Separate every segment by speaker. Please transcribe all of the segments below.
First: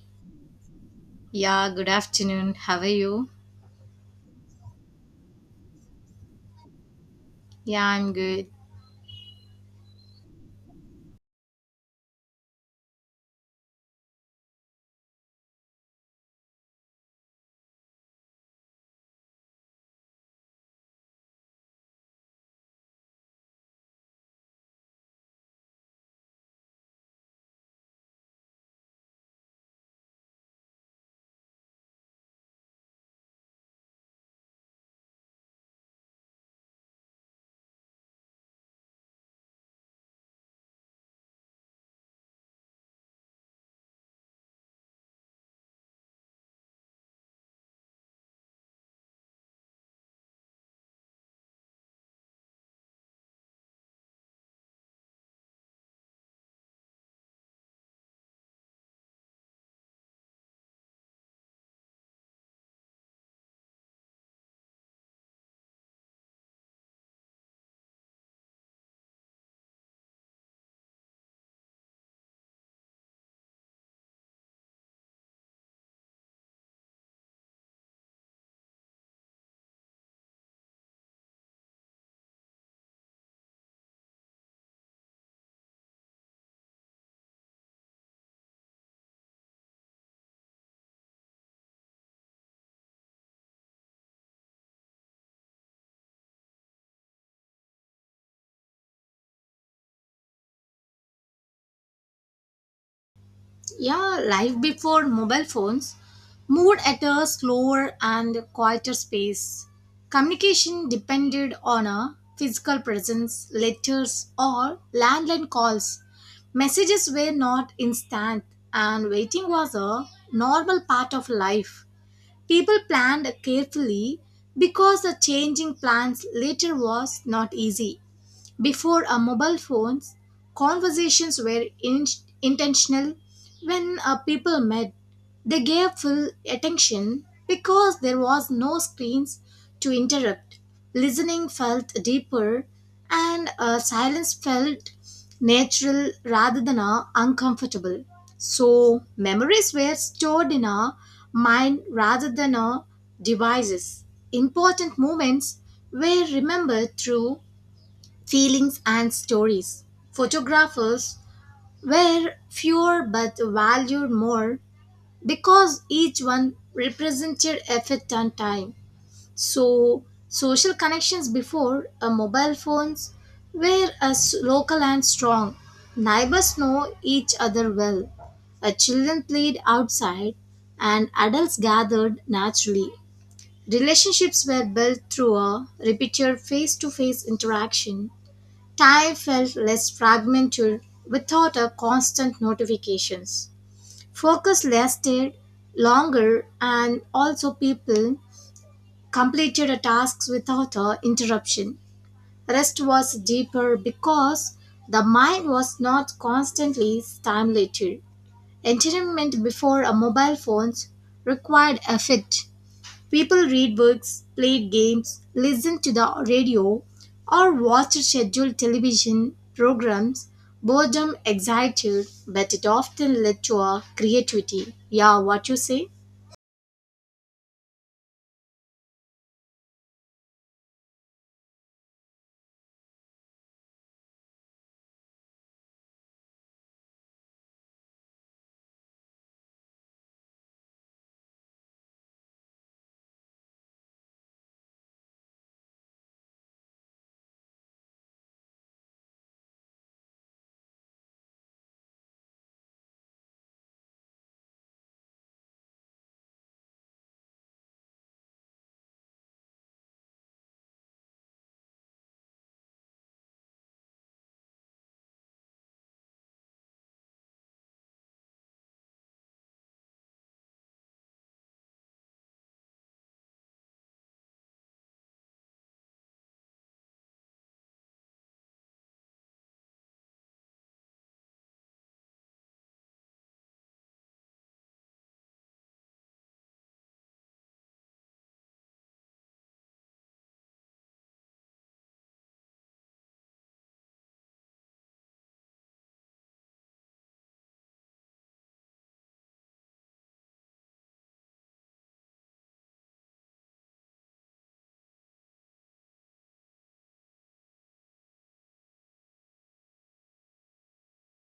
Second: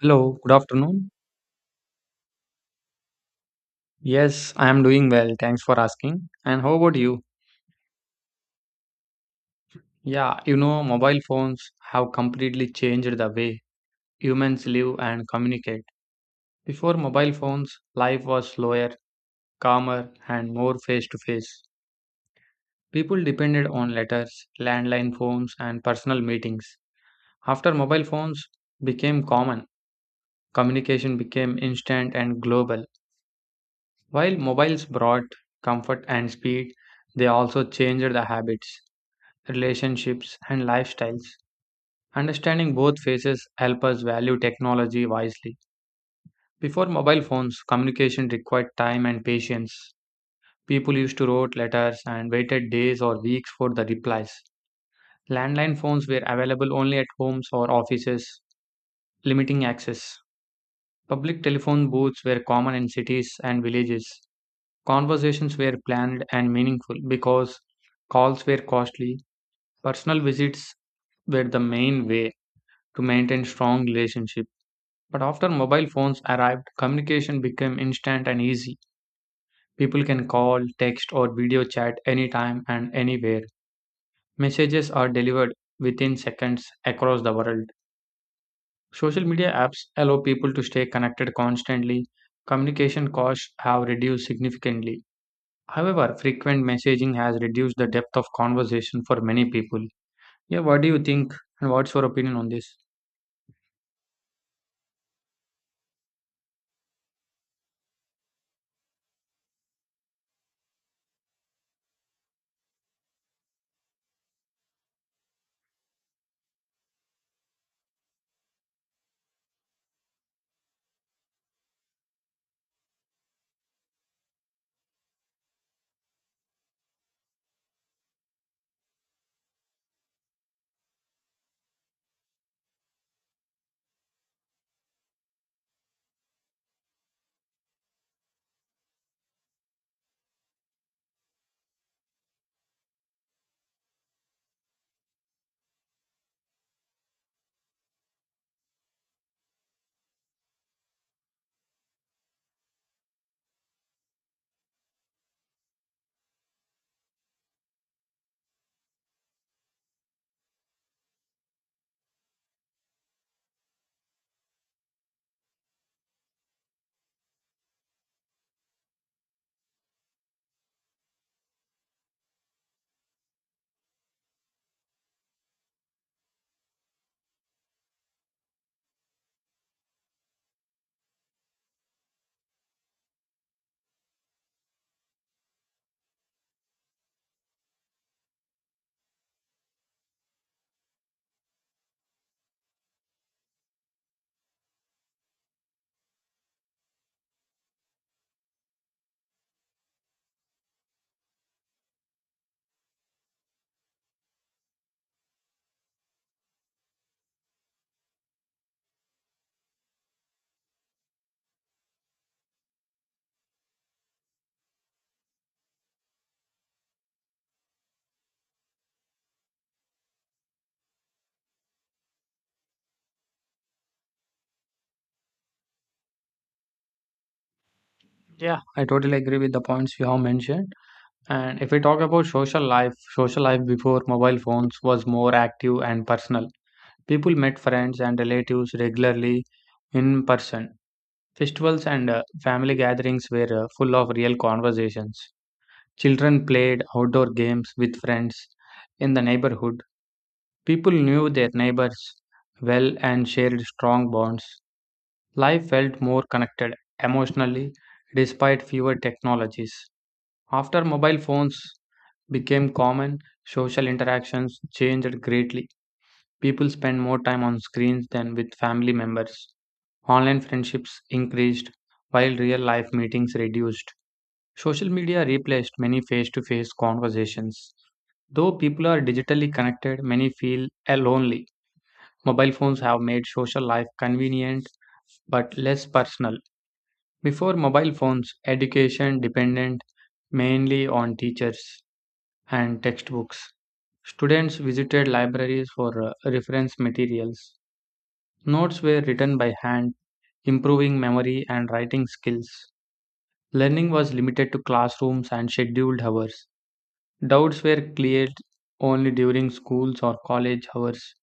Speaker 1: Hello, good afternoon.
Speaker 2: Yeah, good afternoon. How are you?
Speaker 1: Yes, I am doing well. Thanks for asking. And how about you?
Speaker 2: Yeah, I'm good.
Speaker 1: Mobile phones have completely changed the way humans live and communicate. Before mobile phones, life was slower, calmer, and more face to face. People depended on letters, landline phones, and personal meetings. After mobile phones became common, communication became instant and global. While mobiles brought comfort and speed, they also changed the habits, relationships, and lifestyles. Understanding both phases help us value technology wisely. Before mobile phones, communication required time and patience. People used to wrote letters and waited days or weeks for the replies. Landline phones were available only at homes or offices, limiting access. Public telephone booths were common in cities and villages. Conversations were planned and meaningful because calls were costly. Personal visits were the main way to maintain strong relationships. But after mobile phones arrived, communication became instant and easy. People can call, text, or video chat anytime and anywhere. Messages are delivered within seconds across the world. Social media apps allow people to stay connected constantly. Communication costs have reduced significantly. However, frequent messaging has reduced the depth of conversation for many people. Yeah, what do you think? And what's your opinion on this?
Speaker 2: Yeah, life before mobile phones moved at a slower and quieter space. Communication depended on a physical presence, letters, or landline calls. Messages were not instant, and waiting was a normal part of life. People planned carefully because the changing plans later was not easy. Before mobile phones, conversations were intentional. When people met, they gave full attention because there was no screens to interrupt. Listening felt deeper, and silence felt natural rather than uncomfortable. So memories were stored in our mind rather than our devices. Important moments were remembered through feelings, and stories. Photographers were fewer but valued more because each one represented effort and time. So, social connections before mobile phones were as local and strong. Neighbors know each other well. Children played outside and adults gathered naturally. Relationships were built through a repeated face to face interaction. Time felt less fragmented without a constant notifications. Focus lasted longer and also people completed a tasks without a interruption. Rest was deeper because the mind was not constantly stimulated. Entertainment before a mobile phones required effort. People read books, play games, listen to the radio, or watch scheduled television programs. Boredom excited, but it often led to a creativity. Yeah, what you say?
Speaker 1: Yeah, I totally agree with the points you have mentioned. And if we talk about social life before mobile phones was more active and personal. People met friends and relatives regularly in person. Festivals and family gatherings were full of real conversations. Children played outdoor games with friends in the neighborhood. People knew their neighbors well and shared strong bonds. Life felt more connected emotionally despite fewer technologies. After mobile phones became common, social interactions changed greatly. People spend more time on screens than with family members. Online friendships increased while real life meetings reduced. Social media replaced many face to face conversations. Though people are digitally connected, many feel lonely. Mobile phones have made social life convenient but less personal. Before mobile phones, education depended mainly on teachers and textbooks. Students visited libraries for reference materials. Notes were written by hand, improving memory and writing skills. Learning was limited to classrooms and scheduled hours. Doubts were cleared only during schools or college hours.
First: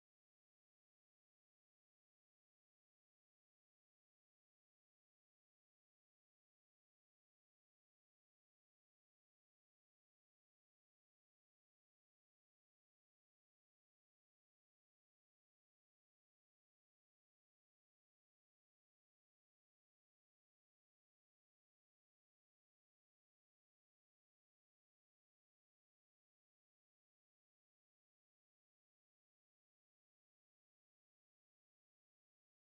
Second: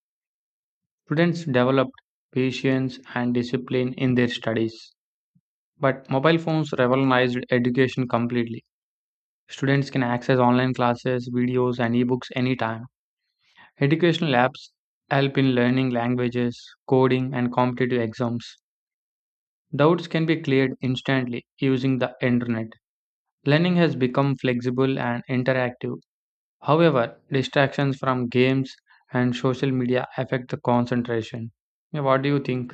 Speaker 1: Students developed patience and discipline in their studies. But mobile phones revolutionized education completely. Students can access online classes, videos, and ebooks anytime. Educational apps help in learning languages, coding, and competitive exams. Doubts can be cleared instantly using the internet. Learning has become flexible and interactive. However, distractions from games and social media affect the concentration. Yeah, what do you think?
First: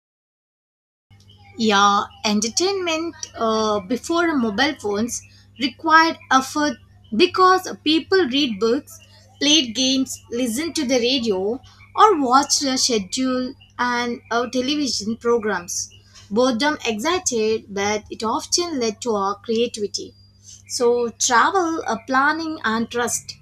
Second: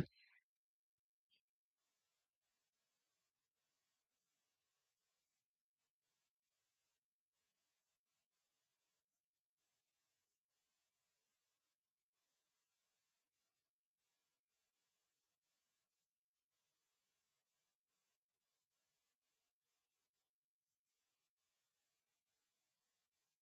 Speaker 2: Yeah, entertainment before mobile phones required effort because people read books, played games, listened to the radio, or watched the schedule and television programs. Boredom excited, but it often led to our creativity. So, travel, planning, and trust.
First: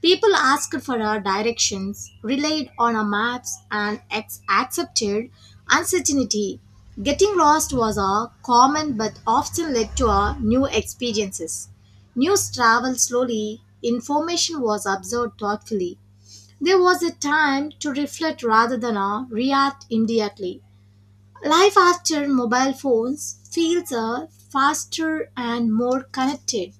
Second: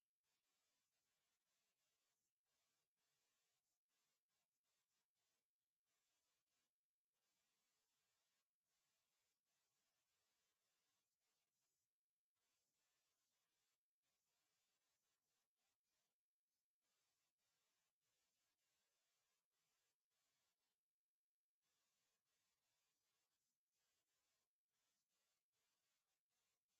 Speaker 2: People asked for our directions, relied on our maps, and accepted uncertainty. Getting lost was a common but often led to our new experiences. News traveled slowly, information was absorbed thoughtfully. There was a time to reflect rather than react immediately. Life after mobile phones feels faster and more connected.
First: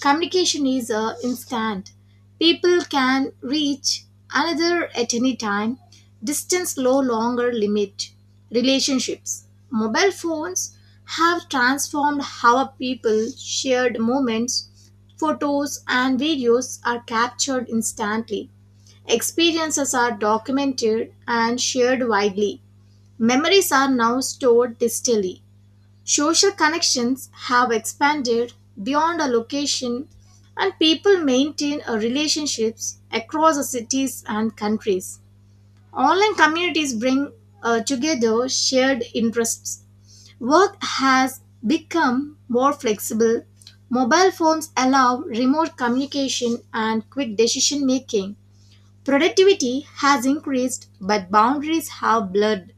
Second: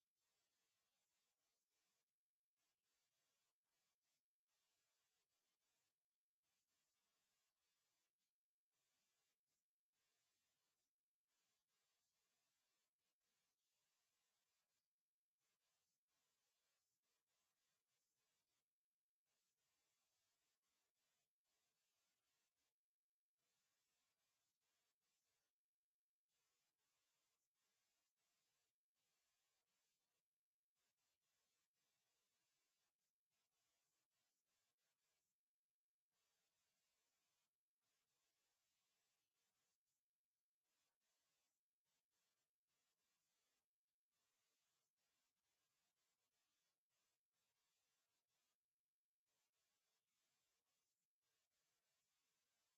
Speaker 2: Communication is instant. People can reach another at any time. Distance no longer limit relationships. Mobile phones have transformed how people shared moments. Photos and videos are captured instantly. Experiences are documented and shared widely. Memories are now stored digitally. Social connections have expanded beyond a location, and people maintain a relationships across the cities and countries. Online communities bring together shared interests. Work has become more flexible. Mobile phones allow remote communication and quick decision making. Productivity has increased, but boundaries have blurred.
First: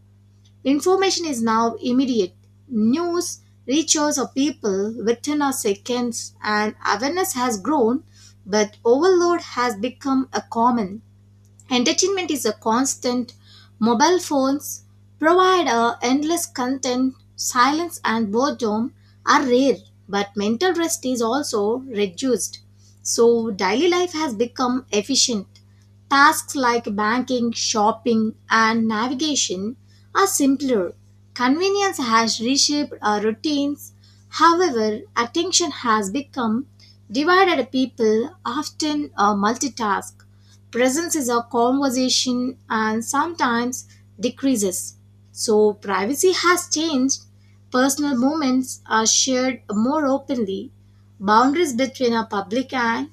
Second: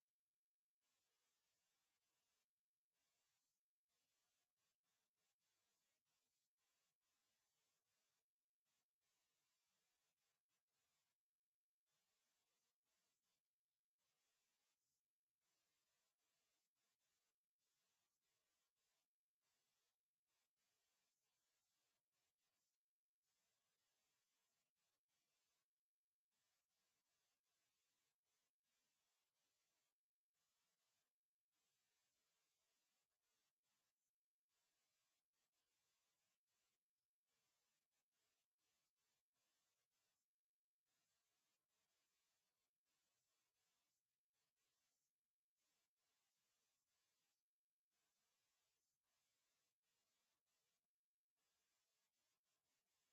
Speaker 2: Information is now immediate. News reaches a people within a seconds and awareness has grown, but overload has become a common. Entertainment is a constant. Mobile phones provide a endless content. Silence and boredom are rare, but mental rest is also reduced. So daily life has become efficient. Tasks like banking, shopping, and navigation are simpler. Convenience has reshaped our routines. However, attention has become divided. People often multitask. Presence is a conversation and sometimes decreases. So, privacy has changed. Personal moments are shared more openly. Boundaries between a public and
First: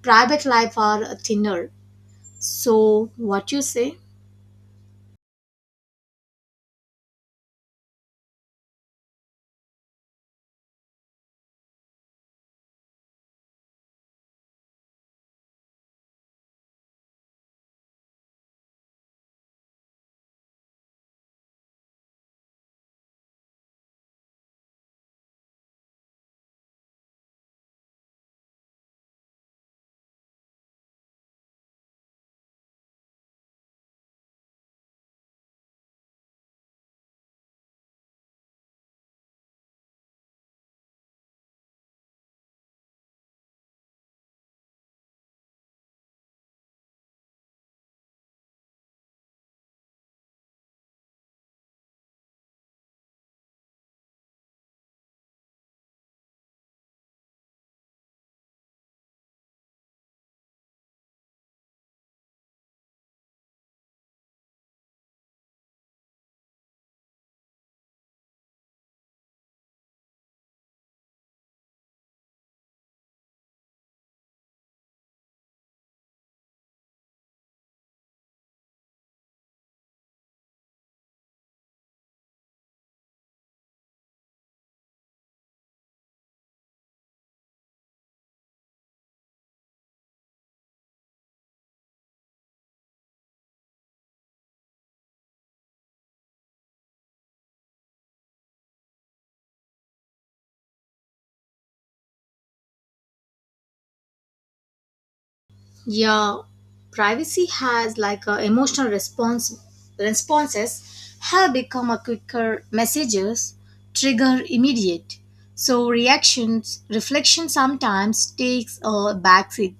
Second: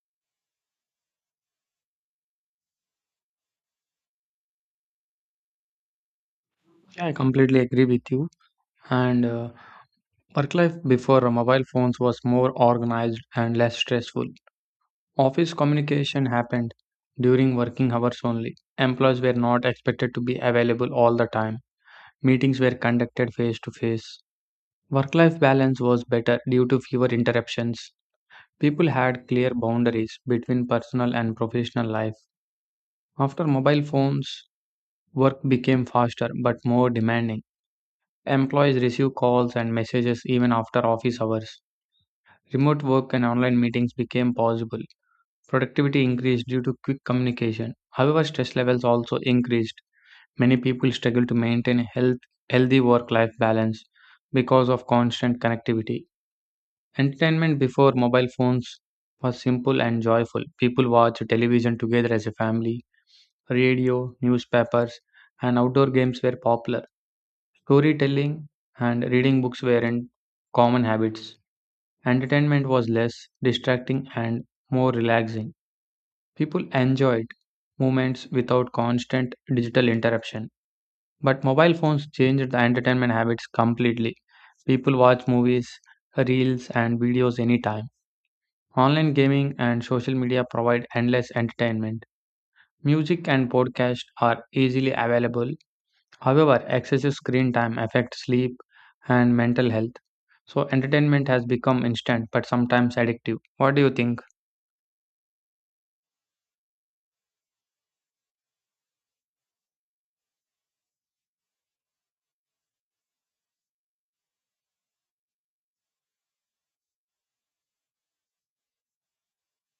Speaker 2: private life are thinner. So, what you say?
Speaker 1: I completely agree with you. And work life before mobile phones was more organized and less stressful. Office communication happened during working hours only. Employees were not expected to be available all the time. Meetings were conducted face to face. Work life balance was better due to fewer interruptions. People had clear boundaries between personal and professional life. After mobile phones, work became faster but more demanding. Employees received calls and messages even after office hours. Remote work and online meetings became possible. Productivity increased due to quick communication. However, stress levels also increased. Many people struggle to maintain a healthy work life balance because of constant connectivity. Entertainment before mobile phones was simple and joyful. People watched television together as a family, radio, newspapers, and outdoor games were popular. Storytelling and reading books weren't common habits. Entertainment was less distracting and more relaxing. People enjoyed moments without constant digital interruption. But mobile phones changed the entertainment habits completely. People watch movies, reels, and videos anytime. Online gaming and social media provide endless entertainment. Music and podcasts are easily available. However, excessive screen time affects sleep and mental health. So, entertainment has become instant but sometimes addictive. What do you think?
Speaker 2: Yeah, privacy has like a emotional response, responses have become a quicker messages trigger immediate, so reactions reflection sometimes takes a backseat.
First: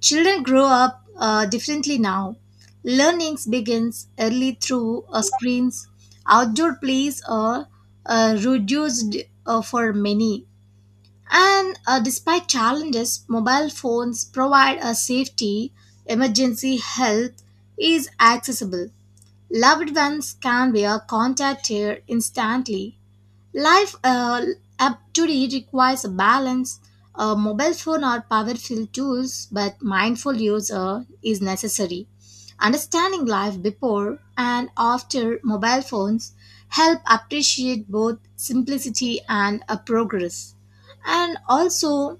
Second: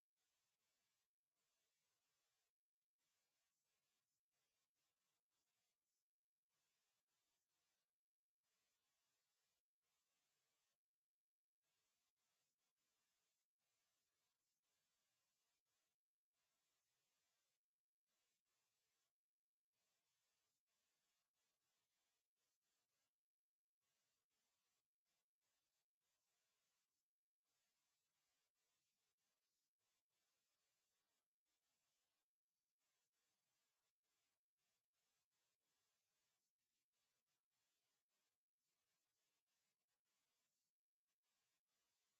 Speaker 2: Children grow up differently now. Learnings begins early through screens. Outdoor plays are reduced for many, and despite challenges, mobile phones provide a safety, emergency help is accessible. Loved ones can be contacted instantly. Life up today requires a balance. A mobile phone or powerful tools, but mindful use is necessary. Understanding life before and after mobile phones help appreciate both simplicity and progress. And also,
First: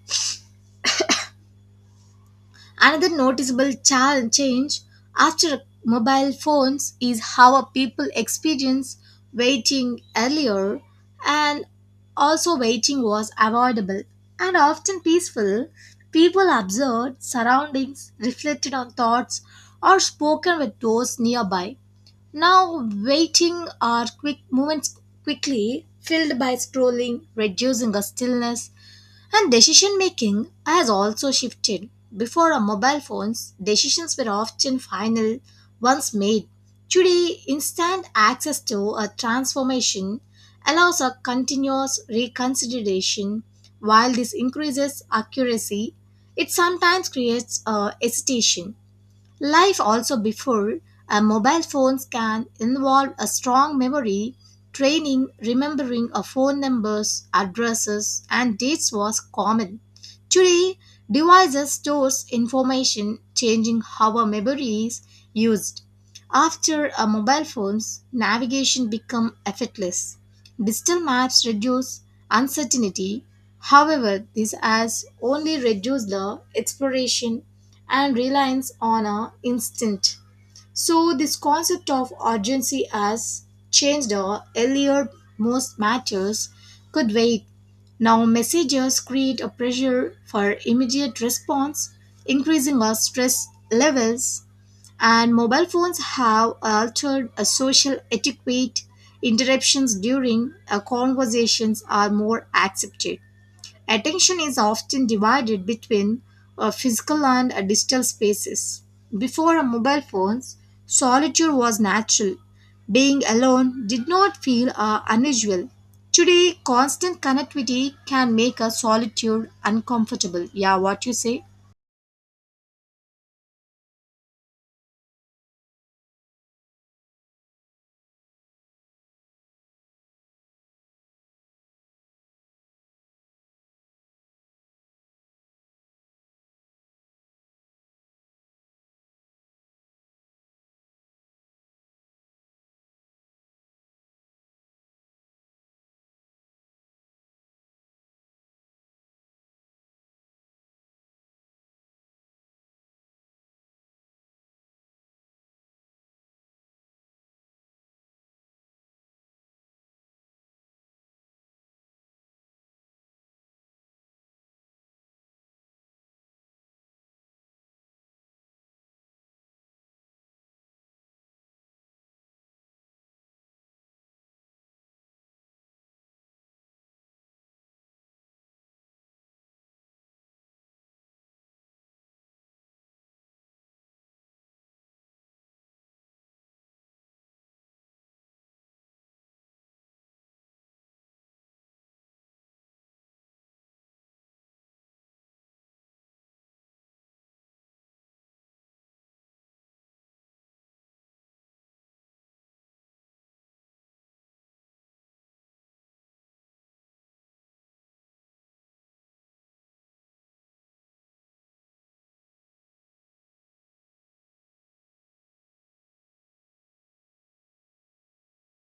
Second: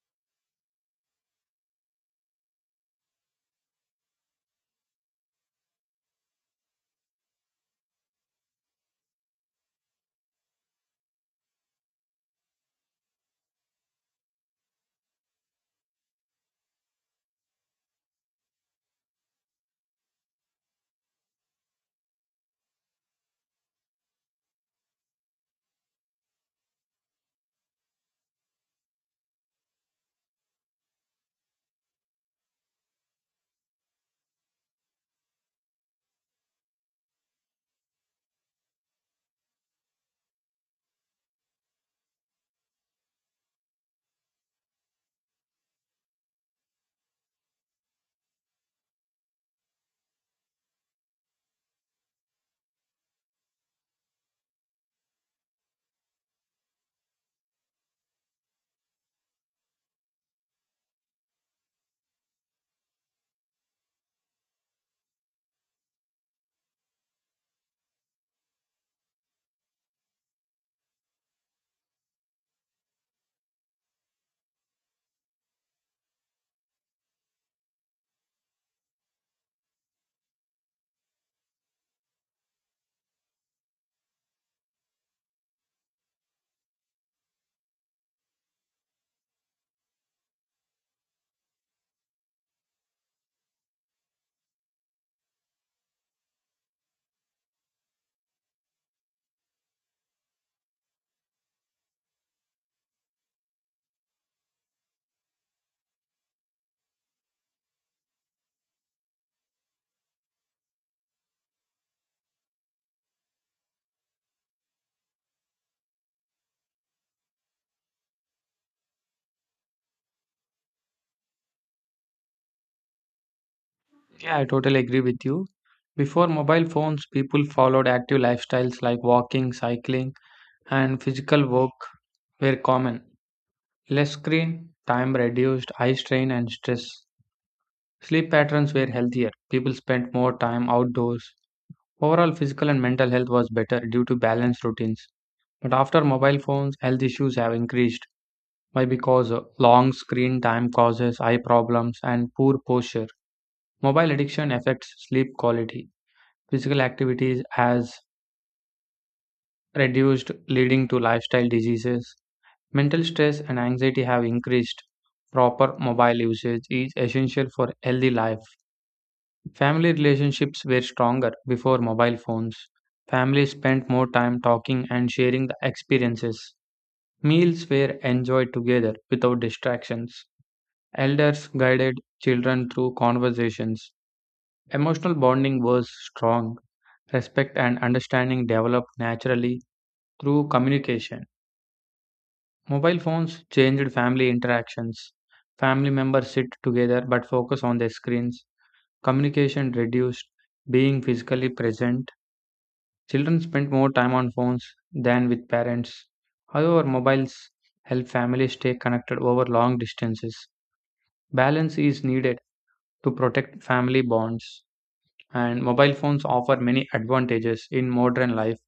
Speaker 2: another noticeable change after mobile phones is how people experience waiting earlier, and also waiting was avoidable and often peaceful. People observed surroundings, reflected on thoughts, or spoken with those nearby. Now, waiting are quick moments quickly filled by scrolling, reducing a stillness, and decision making has also shifted. Before our mobile phones, decisions were often final once made. Today, instant access to a transformation allows a continuous reconsideration. While this increases accuracy, it sometimes creates a hesitation. Life also before a mobile phones can involve a strong memory. Training, remembering of phone numbers, addresses, and dates was common. Today, devices stores information, changing how our memory is used. After a mobile phones, navigation become effortless. Digital maps reduce uncertainty. However, this has only reduced the exploration and reliance on a instinct. So this concept of urgency has changed earlier most matters could wait. Now messages create a pressure for immediate response, increasing our stress levels, and mobile phones have altered a social etiquette. Interruptions during conversations are more accepted. Attention is often divided between physical and digital spaces. Before mobile phones, solitude was natural. Being alone did not feel unusual. Today, constant connectivity can make a solitude uncomfortable. Yeah, what you say?
Speaker 1: Yeah, I totally agree with you. Before mobile phones, people followed active lifestyles like walking, cycling, and physical work were common. Less screen time reduced eye strain and stress. Sleep patterns were healthier. People spent more time outdoors. Overall, physical and mental health was better due to balanced routines. But after mobile phones, health issues have increased. Why? Because long screen time causes eye problems and poor posture. Mobile addiction affects sleep quality. Physical activities has reduced, leading to lifestyle diseases. Mental stress and anxiety have increased. Proper mobile usage is essential for healthy life. Family relationships were stronger before mobile phones. Families spent more time talking and sharing the experiences. Meals were enjoyed together without distractions. Elders guided children through conversations. Emotional bonding was strong. Respect and understanding developed naturally through communication. Mobile phones changed family interactions. Family members sit together but focus on their screens. Communication reduced, being physically present. Children spend more time on phones than with parents. However, mobiles help families stay connected over long distances. Balance is needed to protect family bonds, and mobile phones offer many advantages in modern life.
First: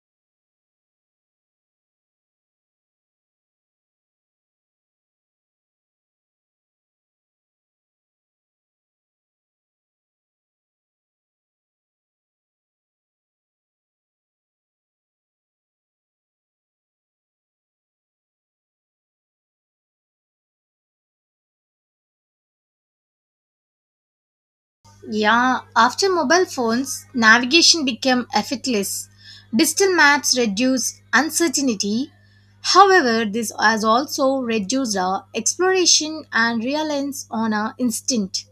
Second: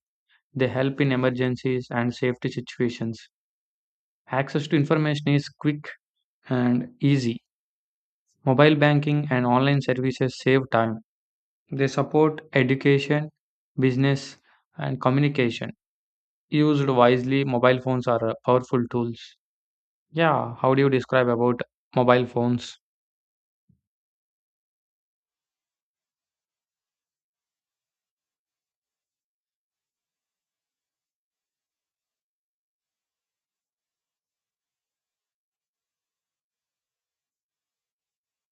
Speaker 1: They help in emergencies and safety situations. Access to information is quick and easy. Mobile banking and online services save time. They support education, business, and communication. Used wisely, mobile phones are powerful tools. Yeah, how do you describe about mobile phones?
Speaker 2: Yeah, after mobile phones, navigation became effortless. Digital maps reduce uncertainty. However, this has also reduced our exploration and reliance on our instinct.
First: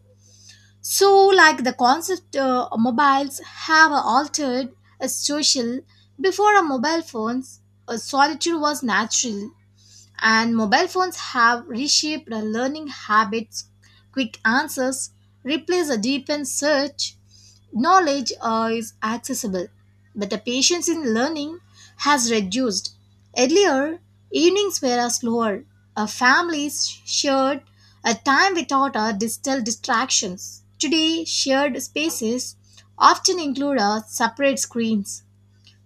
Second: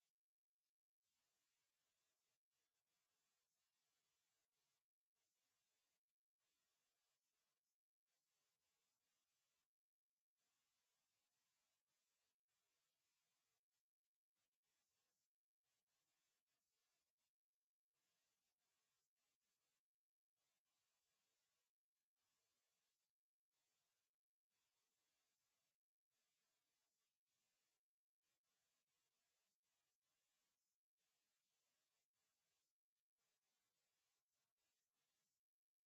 Speaker 2: So, like the concept mobiles have altered a social before a mobile phones, a solitude was natural, and mobile phones have reshaped our learning habits. Quick answers replace a deepened search knowledge is accessible, but the patience in learning has reduced. Earlier, evenings were a slower. Our families shared a time without our digital distractions. Today, shared spaces often include our separate screens.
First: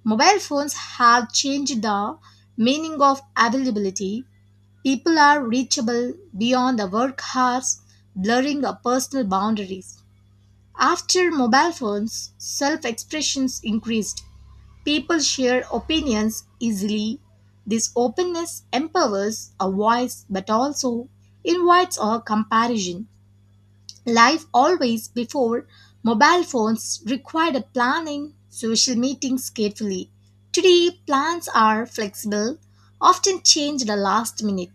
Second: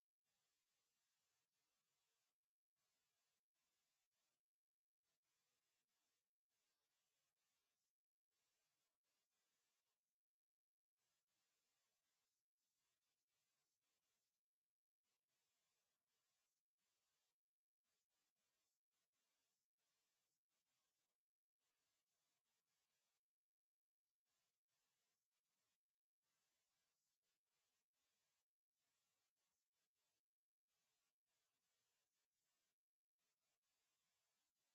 Speaker 2: Mobile phones have changed the meaning of availability. People are reachable beyond the work hours, blurring our personal boundaries. After mobile phones, self expressions increased. People share opinions easily. This openness empowers a voice but also invites a comparison. Life always before mobile phones required a planning social meetings carefully. Today, plans are flexible, often changed the last minute.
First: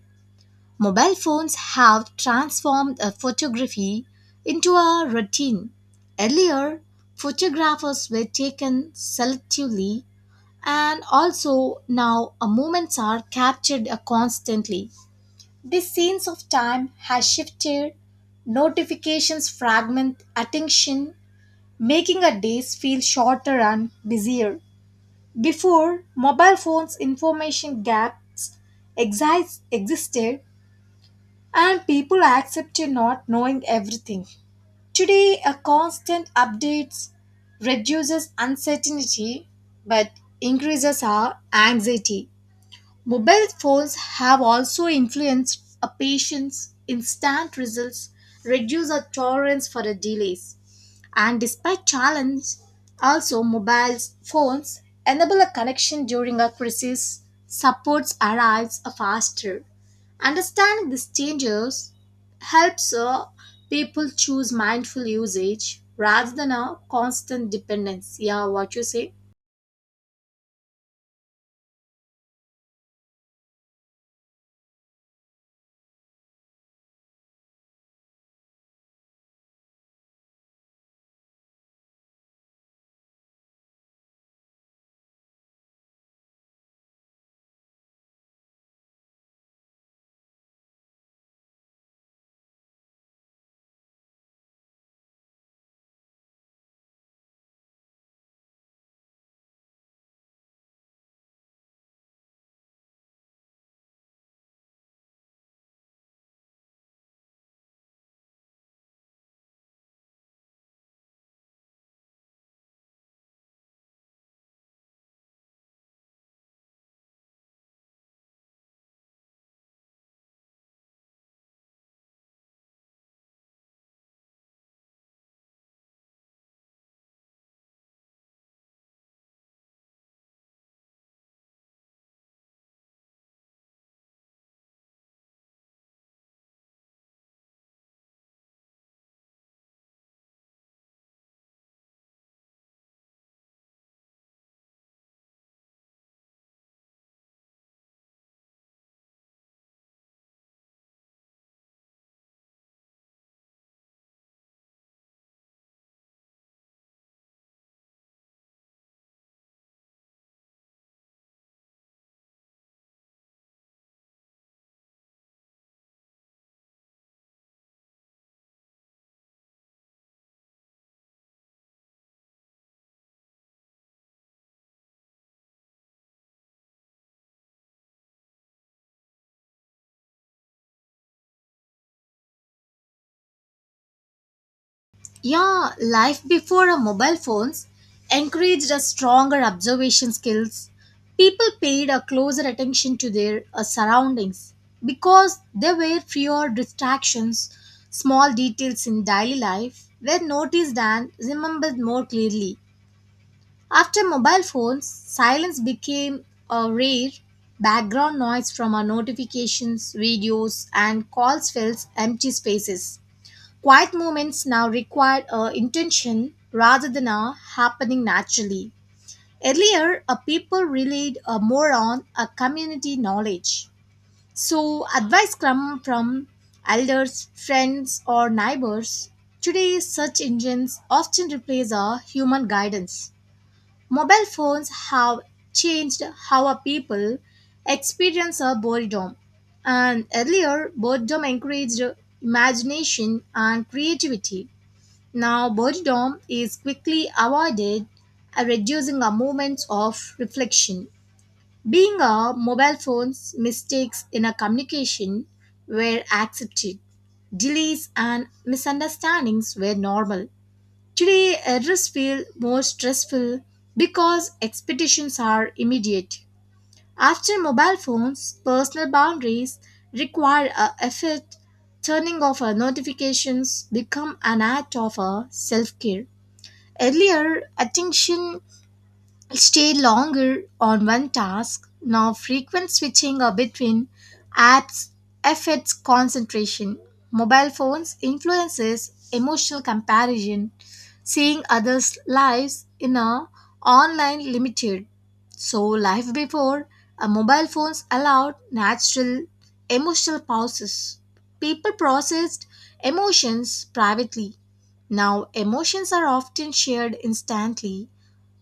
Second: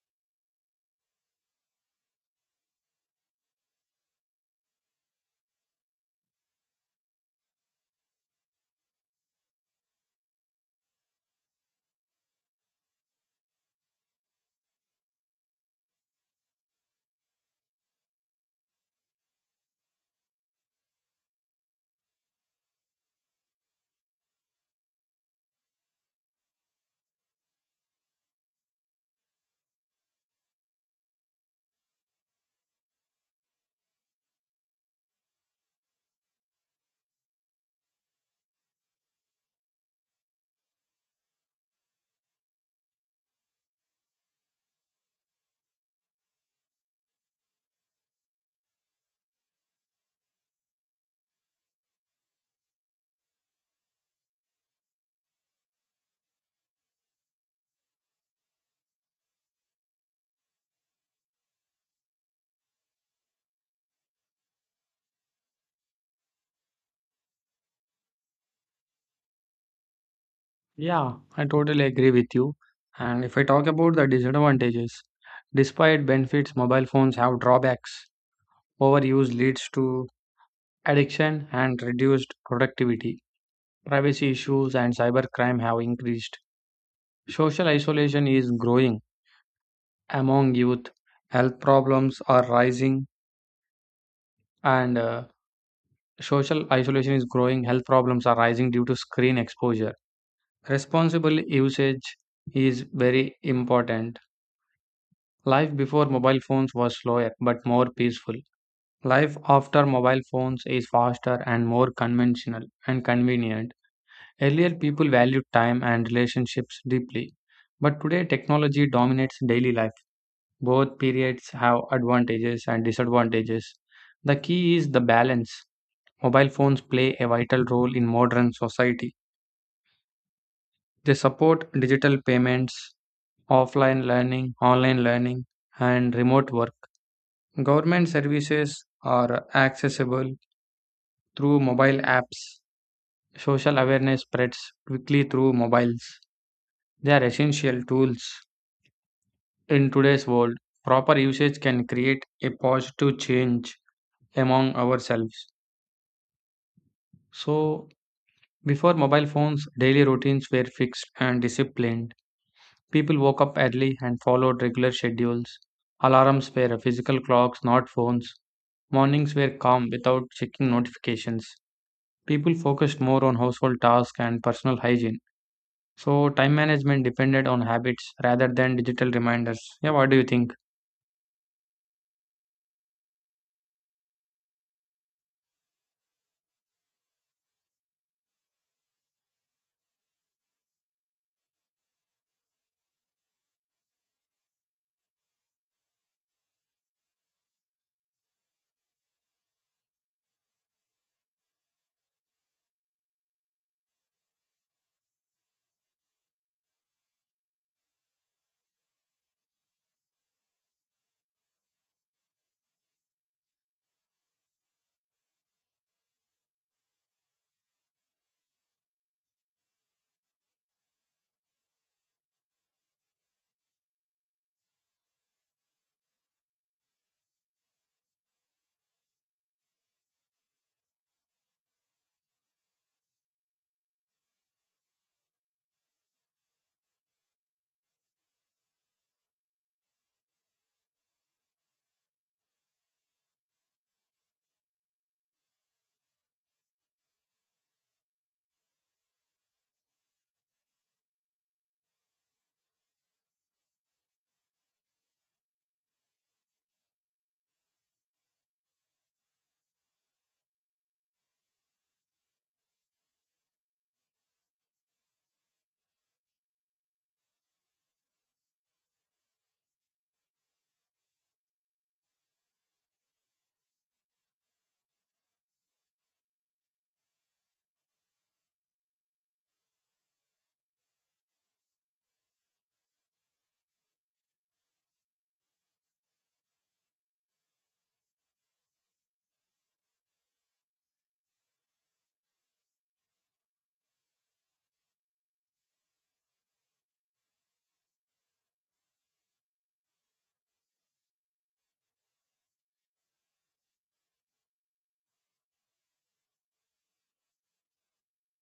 Speaker 2: Mobile phones have transformed photography into a routine. Earlier, photographers were taken selectively, and also now moments are captured constantly. This sense of time has shifted. Notifications fragment attention, making our days feel shorter and busier. Before, mobile phones' information gaps existed and people accept you not knowing everything. Today, a constant updates reduces uncertainty but increases our anxiety. Mobile phones have also influenced a patient's instant results, reduce our tolerance for the delays. And despite challenge, also mobile phones enable a connection during a crisis, supports arrives faster. Understanding these changes helps people choose mindful usage rather than a constant dependence. Yeah, what you say?
Speaker 1: Yeah, I totally agree with you. And if I talk about the disadvantages, despite benefits, mobile phones have drawbacks. Overuse leads to addiction and reduced productivity. Privacy issues and cybercrime have increased. Social isolation is growing among youth. Health problems are rising, and social isolation is growing. Health problems are rising due to screen exposure. Responsible usage is very important. Life before mobile phones was slower but more peaceful. Life after mobile phones is faster and more conventional and convenient. Earlier, people valued time and relationships deeply, but today, technology dominates daily life. Both periods have advantages and disadvantages. The key is the balance. Mobile phones play a vital role in modern society. They support digital payments, offline learning, online learning, and remote work. Government services are accessible through mobile apps. Social awareness spreads quickly through mobiles. They are essential tools in today's world. Proper usage can create a positive change among ourselves. So, before mobile phones, daily routines were fixed and disciplined. People woke up early and followed regular schedules. Alarms were physical clocks, not phones. Mornings were calm without checking notifications. People focused more on household tasks and personal hygiene. So, time management depended on habits rather than digital reminders. Yeah, what do you think?
Speaker 2: Yeah, life before our mobile phones encouraged a stronger observation skills. People paid a closer attention to their surroundings because there were fewer distractions. Small details in daily life were noticed and remembered more clearly. After mobile phones, silence became a rare. Background noise from our notifications, videos, and calls fills empty spaces. Quiet moments now require intention rather than are happening naturally. Earlier, people relied more on a community knowledge. So, advice come from elders, friends, or neighbors. Today, search engines often replace our human guidance. Mobile phones have changed how our people experience our boredom. And earlier, boredom encouraged imagination and creativity. Now, boredom is quickly avoided, reducing our moments of reflection. Being a mobile phone's mistakes in a communication were accepted. Delays and misunderstandings were normal. Today, errors feel more stressful because expectations are immediate. After mobile phones, personal boundaries require a effort. Turning off our notifications become an act of a self care. Earlier, attention stay longer on one task. Now, frequent switching between apps affects concentration. Mobile phones influences emotional comparison. Seeing others' lives in a online limited. So, life before mobile phones allowed natural emotional pauses. People processed emotions privately. Now, emotions are often shared instantly,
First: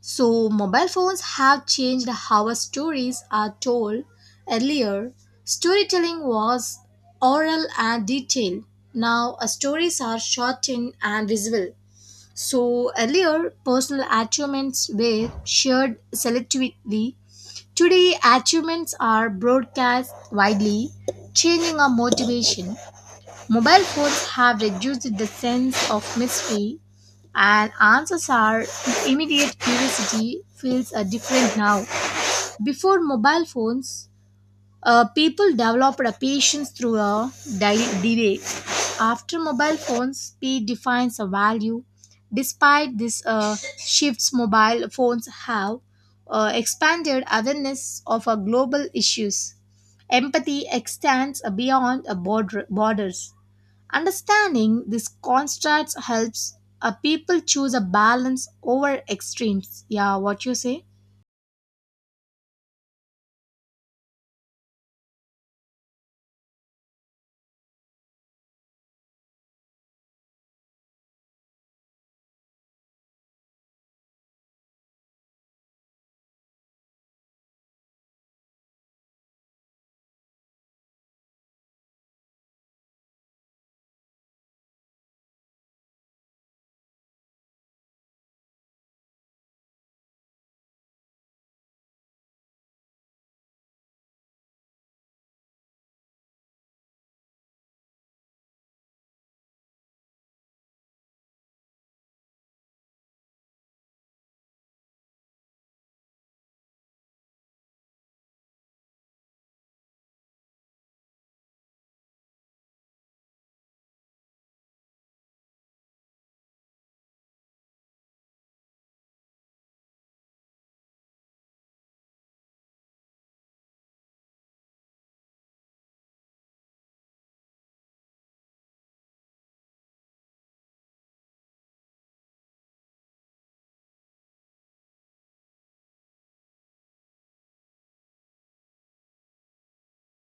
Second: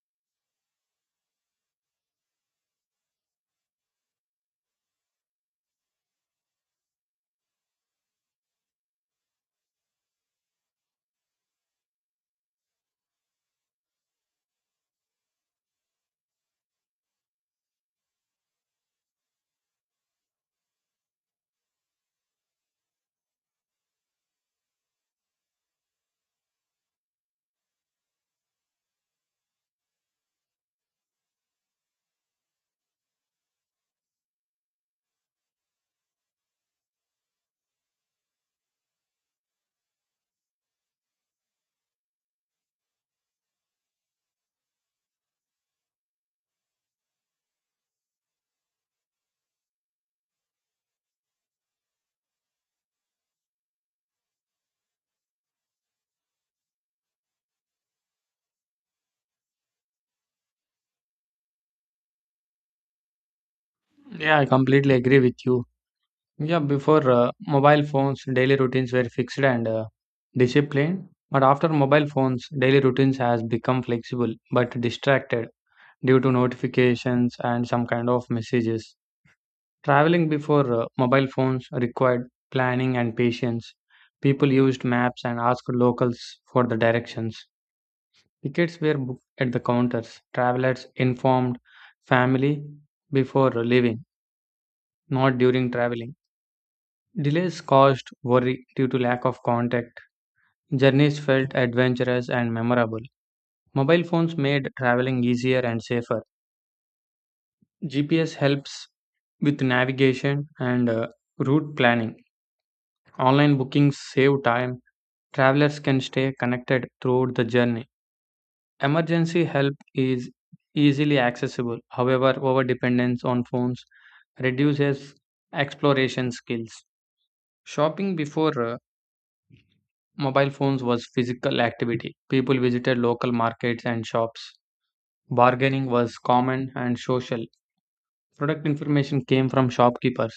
Speaker 2: so mobile phones have changed how our stories are told. Earlier, storytelling was oral and detailed. Now, our stories are shortened and visual. So, earlier, personal achievements were shared selectively. Today, achievements are broadcast widely, changing our motivation. Mobile phones have reduced the sense of mystery, and answers are immediate. Curiosity feels different now. Before mobile phones, people developed a patience through a delay. After mobile phones, speed defines a value. Despite this, shifts, mobile phones have expanded awareness of global issues. Empathy extends beyond borders. Understanding these contrasts helps people choose a balance over extremes. Yeah, what you say?
Speaker 1: Yeah, I completely agree with you. Yeah, before mobile phones, daily routines were fixed and disciplined. But after mobile phones, daily routines has become flexible but distracted due to notifications and some kind of messages. Traveling before mobile phones required planning and patience. People used maps and asked locals for the directions. Tickets were booked at the counters. Travelers informed family before leaving, not during traveling. Delays caused worry due to lack of contact. Journeys felt adventurous and memorable. Mobile phones made traveling easier and safer. GPS helps with navigation and route planning. Online bookings save time. Travelers can stay connected throughout the journey. Emergency help is easily accessible. However, over dependence on phones reduces exploration skills. Shopping before mobile phones was physical activity. People visited local markets and shops. Bargaining was common and social. Product information came from shopkeepers.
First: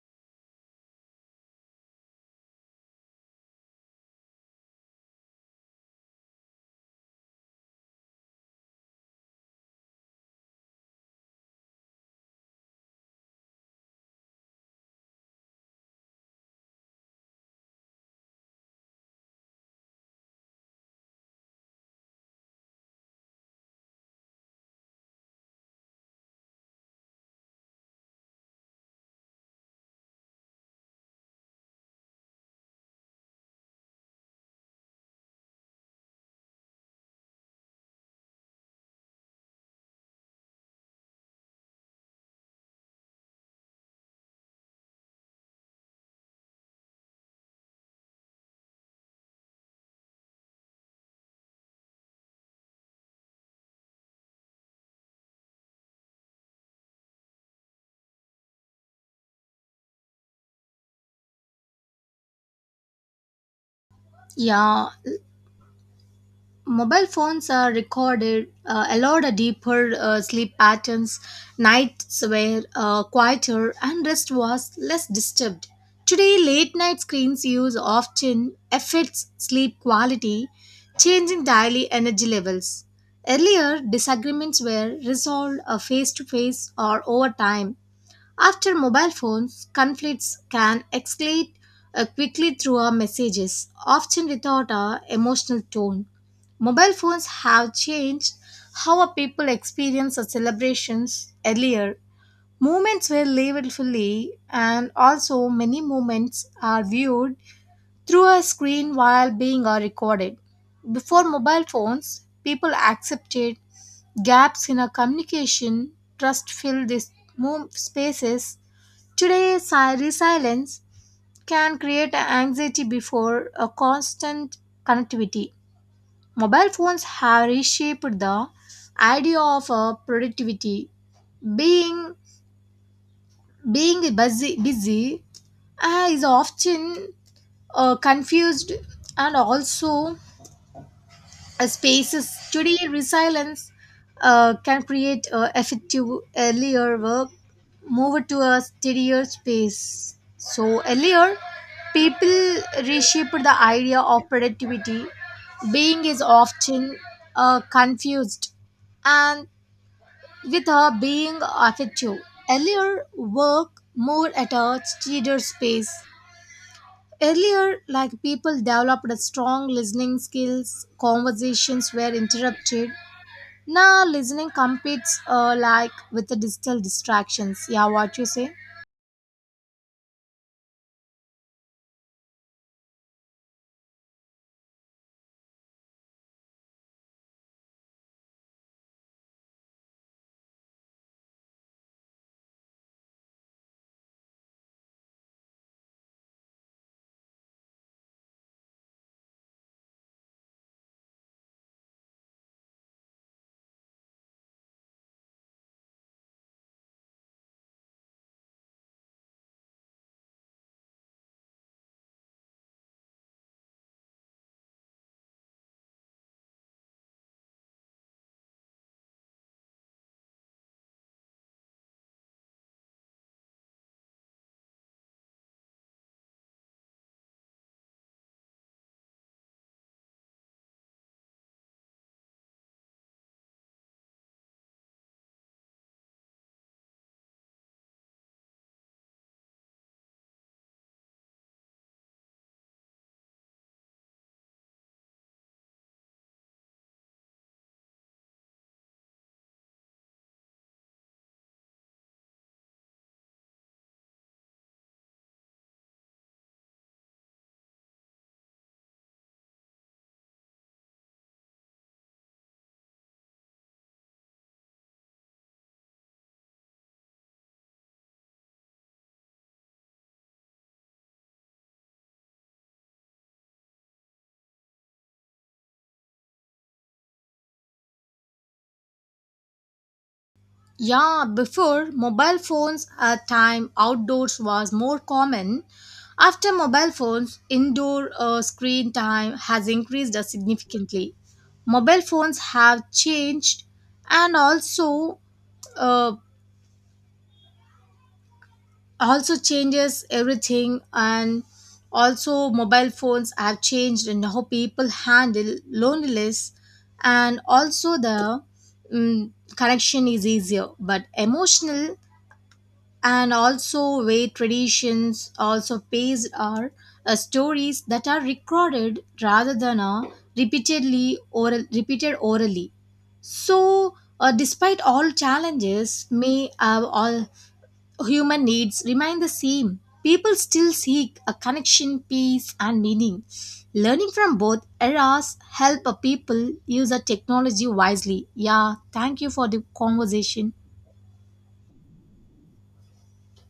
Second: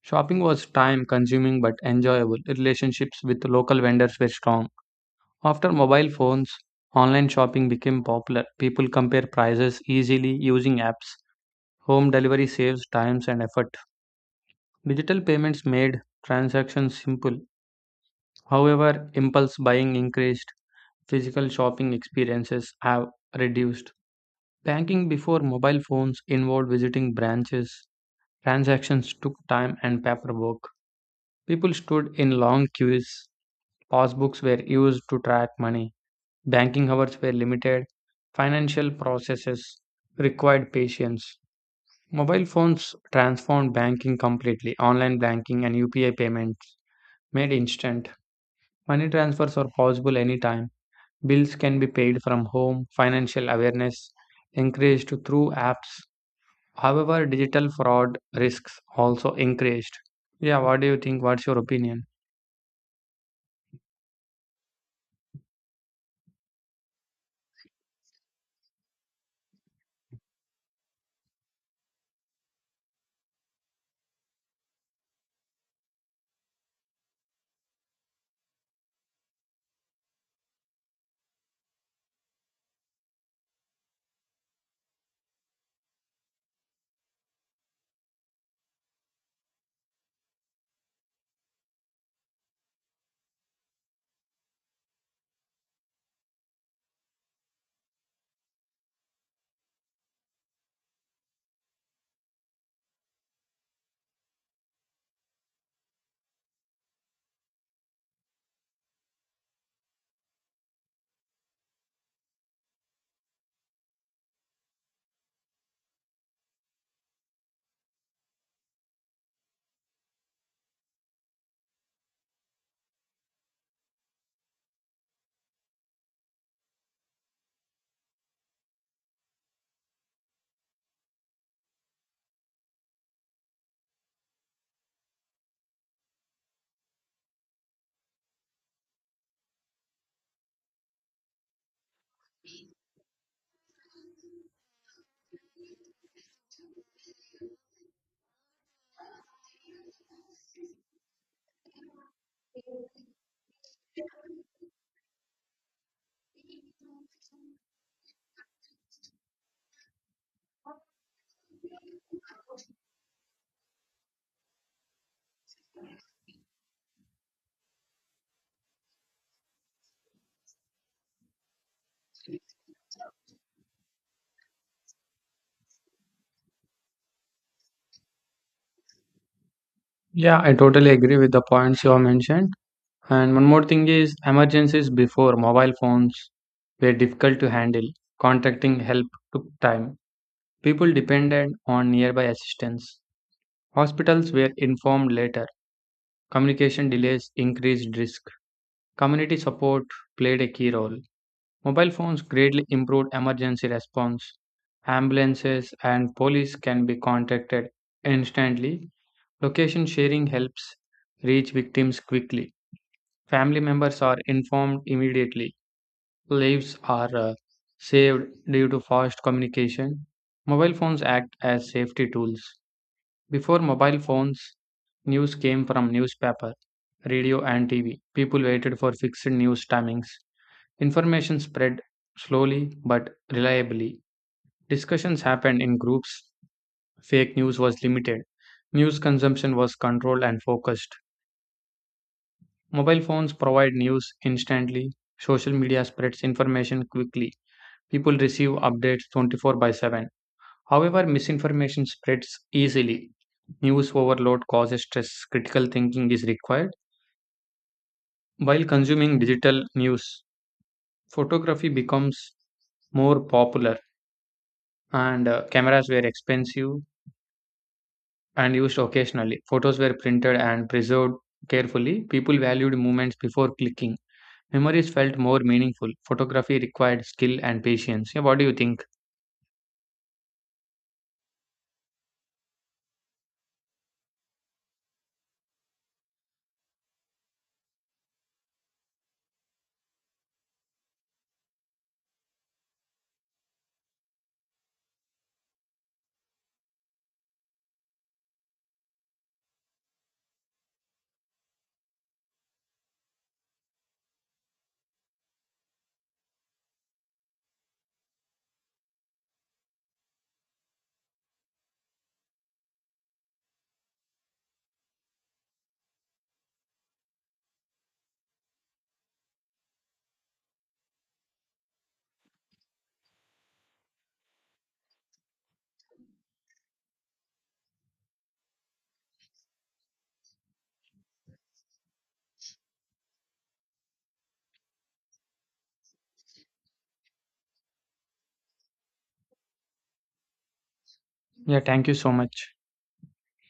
Speaker 1: Shopping was time consuming but enjoyable. Relationships with local vendors were strong. After mobile phones, online shopping became popular. People compare prices easily using apps. Home delivery saves time and effort. Digital payments made transactions simple. However, impulse buying increased. Physical shopping experiences have reduced. Banking before mobile phones involved visiting branches. Transactions took time and paperwork. People stood in long queues. Passbooks were used to track money. Banking hours were limited. Financial processes required patience. Mobile phones transformed banking completely. Online banking and UPI payments made instant. Money transfers are possible anytime. Bills can be paid from home, financial awareness increased through apps. However, digital fraud risks also increased. Yeah, what do you think? What's your opinion?
Speaker 2: Yeah, mobile phones are recorded, allowed a deeper sleep patterns. Nights were quieter and rest was less disturbed. Today, late night screens use often affects sleep quality, changing daily energy levels. Earlier, disagreements were resolved face to face or over time. After mobile phones, conflicts can escalate quickly through our messages, often without our emotional tone. Mobile phones have changed how our people experience our celebrations earlier. Moments were labeled fully, and also many moments are viewed through a screen while being recorded. Before mobile phones, people accepted gaps in our communication, trust filled these spaces. Today's resilience can create anxiety before a constant connectivity. Mobile phones have reshaped the idea of productivity. Being being busy, busy is often confused and also spaces. Today, resilience can create effective earlier work, move to a steadier space. So, earlier, people reshaped the idea of productivity. Being is often confused and with her being effective. Earlier, work more at a steadier space. Earlier, like people developed strong listening skills, conversations were interrupted, now, listening competes like with the digital distractions. Yeah, what you say?
Speaker 1: Yeah, I totally agree with the points you have mentioned. And one more thing is emergencies before mobile phones were difficult to handle. Contacting help took time. People depended on nearby assistance. Hospitals were informed later. Communication delays increased risk. Community support played a key role. Mobile phones greatly improved emergency response. Ambulances and police can be contacted instantly. Location sharing helps reach victims quickly. Family members are informed immediately. Lives are saved due to fast communication. Mobile phones act as safety tools. Before mobile phones, news came from newspaper, radio, and TV. People waited for fixed news timings. Information spread slowly but reliably. Discussions happened in groups. Fake news was limited. News consumption was controlled and focused. Mobile phones provide news instantly. Social media spreads information quickly. People receive updates 24/7. However, misinformation spreads easily. News overload causes stress. Critical thinking is required. While consuming digital news, photography becomes more popular and cameras were expensive and used occasionally. Photos were printed and preserved carefully. People valued moments before clicking. Memories felt more meaningful. Photography required skill and patience. Yeah, what do you think?
Speaker 2: Yeah, before mobile phones at time outdoors was more common. After mobile phones, indoor screen time has increased significantly. Mobile phones have changed and also uh, also changes everything, and also mobile phones have changed in how people handle loneliness and also the mm, connection is easier but emotional and also way traditions also based are stories that are recorded rather than repeatedly oral repeated orally so despite all challenges may have all human needs remain the same. People still seek a connection, peace, and meaning. Learning from both eras help a people use a technology wisely. Yeah, thank you for the conversation.
Speaker 1: Yeah, thank you so much.